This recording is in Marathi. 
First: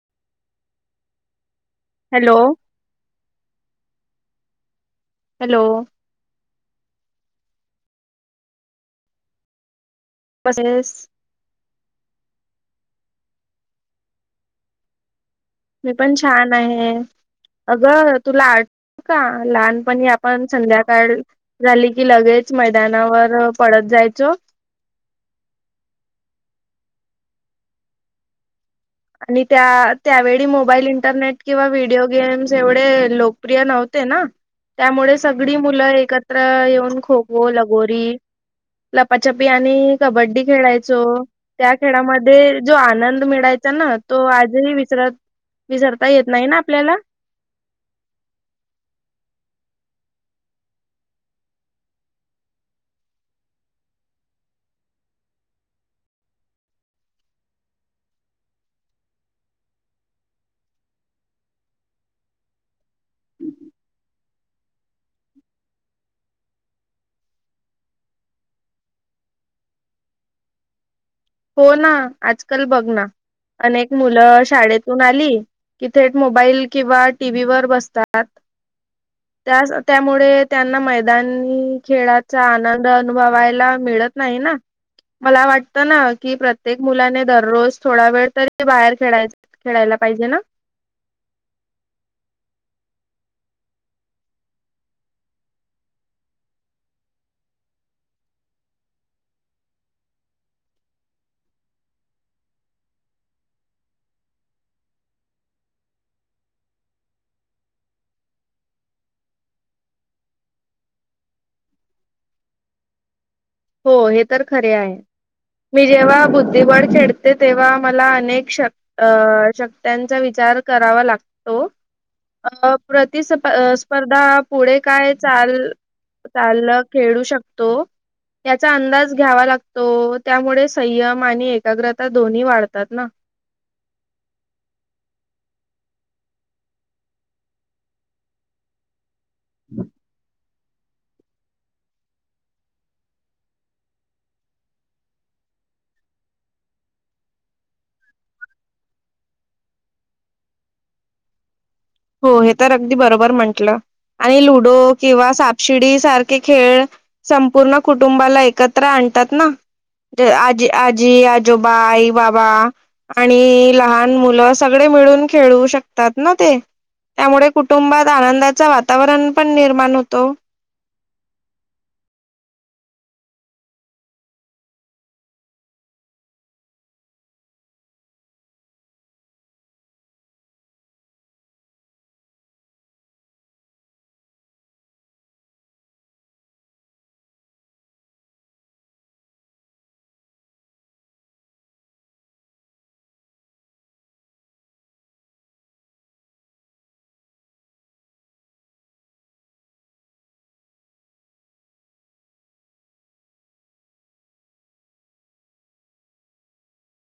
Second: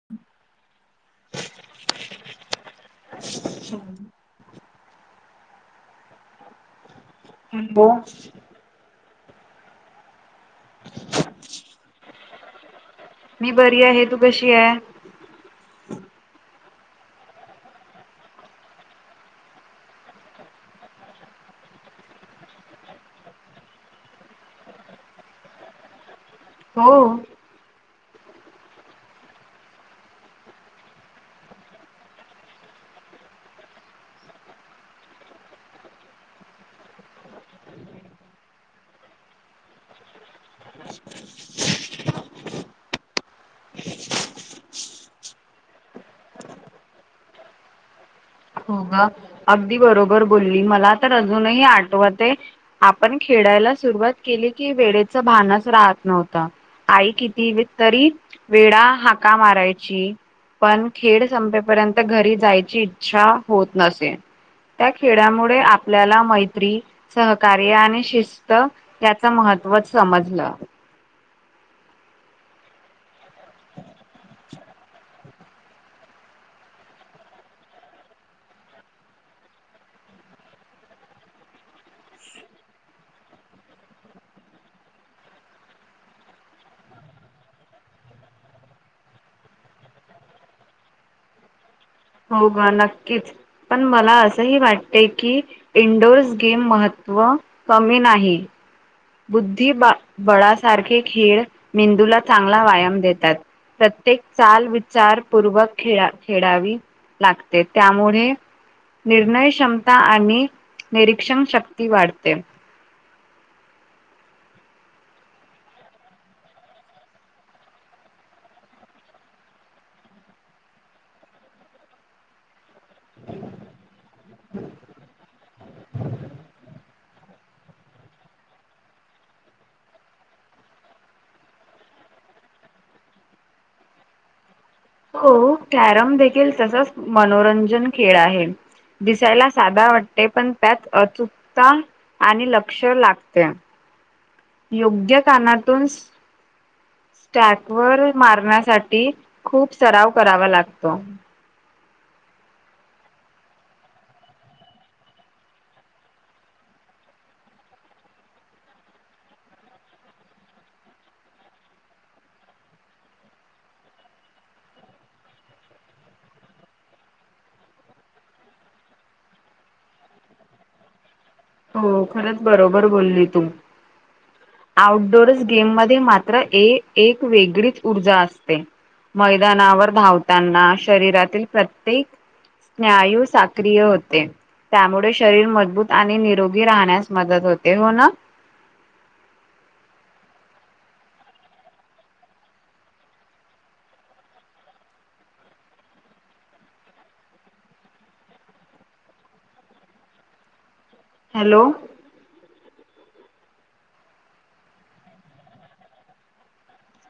[inaudible] हॅलो हम हॅलो ह ब पसेस मी बरी आहे तू कशी आहे मी पण छान आहे अगं तुला का लहानपणी आपण संध्याकाळ झाली की लगेच मैदानावर पडत जायचो हो आणि त्या त्यावेळी मोबाईल इंटरनेट किंवा व्हिडिओ गेम्स एवढे लोकप्रिय नव्हते ना त्यामुळे सगळी मुलं एकत्र येऊन खोको लगोरी लपाचपी आणि कबड्डी खेळायचो त्या खेळामध्ये जो आनंद मिळायचा ना तो आजही विसरत विसरता येत नाही ना आपल्याला हो ग अगदी बरोबर बोलली मला तर अजूनही आठवत आहे आपण खेळायला सुरुवात केली की वेळेच भानच राहत नव्हतं आई किती तरी वेळा हाका मारायची पण खेड संपेपर्यंत घरी जायची इच्छा होत नसे त्या खेळामुळे आपल्याला मैत्री सहकार्य आणि शिस्त याच महत्त्व समजलं हो ना आजकाल बघ ना अनेक मुलं शाळेतून आली किथेट मोबाईल किंवा टीव्हीवरर बसतात त्या त्यामुळे त्यांना मैदानी खेळाचा आनंद अनुभवायला मिळत नाही ना मला वाटतं ना कि प्रत्येक मुलाने दररोज थोडा वेळ तरी बाहेर खेळाय खेळायला पाहिजे ना हो गं नक्कीच पण मला असंही वाटते की इंडोर्स गेम महत्त्व कमी नाही बुद्धि ब बळासारखे खेळ मेंदूला चांगला व्यायाम देतात प्रत्येक चाल विचारपूर्वक खेळा खेळावी लागते त्यामुळे निर्णय क्षमता आणि निरीक्षण शक्ती वाढते हो हे तर खरे आहे मी जेव्हा बुद्धिबळ खेळते तेव्हा मला अनेक शक अ शक्त्यांचा विचार करावा लागतो अ प्रतिस् स्पर्धा पुढे काय चाल चालल खेळू शकतो याचा अंदाज घ्यावा लागतो त्यामुळे संयम आणि एकाग्रता दोन्ही वाढतात ना हो कॅरम देखील तसच मनोरंजन खेळ आहे दिसायला साध्या वाटते पण त्यात अचुकता आणि लक्ष लागते योग्य कानातून स्टॅक वर मारण्यासाठी खूप सराव करावा लागतो हो हे तर अगदी बरोबर म्हंटलं आणि लुडो किंवा सापशिडी सारखे खेळ संपूर्ण कुटुंबाला एकत्र आणतात ना ते आजी आजी आजो बाई बाबा आणि लहान मुलं सगळे मिळून खेळू शकतात ना ते त्यामुळे कुटुंबात आनंदाच वातावरण पण निर्माण होतो हो खरंच बरोबर बोलली तू आउटडोर गेम मध्ये मात्र एक वेगळीच ऊर्जा असते मैदानावर धावताना शरीरातील प्रत्येक यू साक्रीिय होते त्यामुळे शरीर मजबूत आणि दोघी राहण्यास मदत होते हो ना हॅलो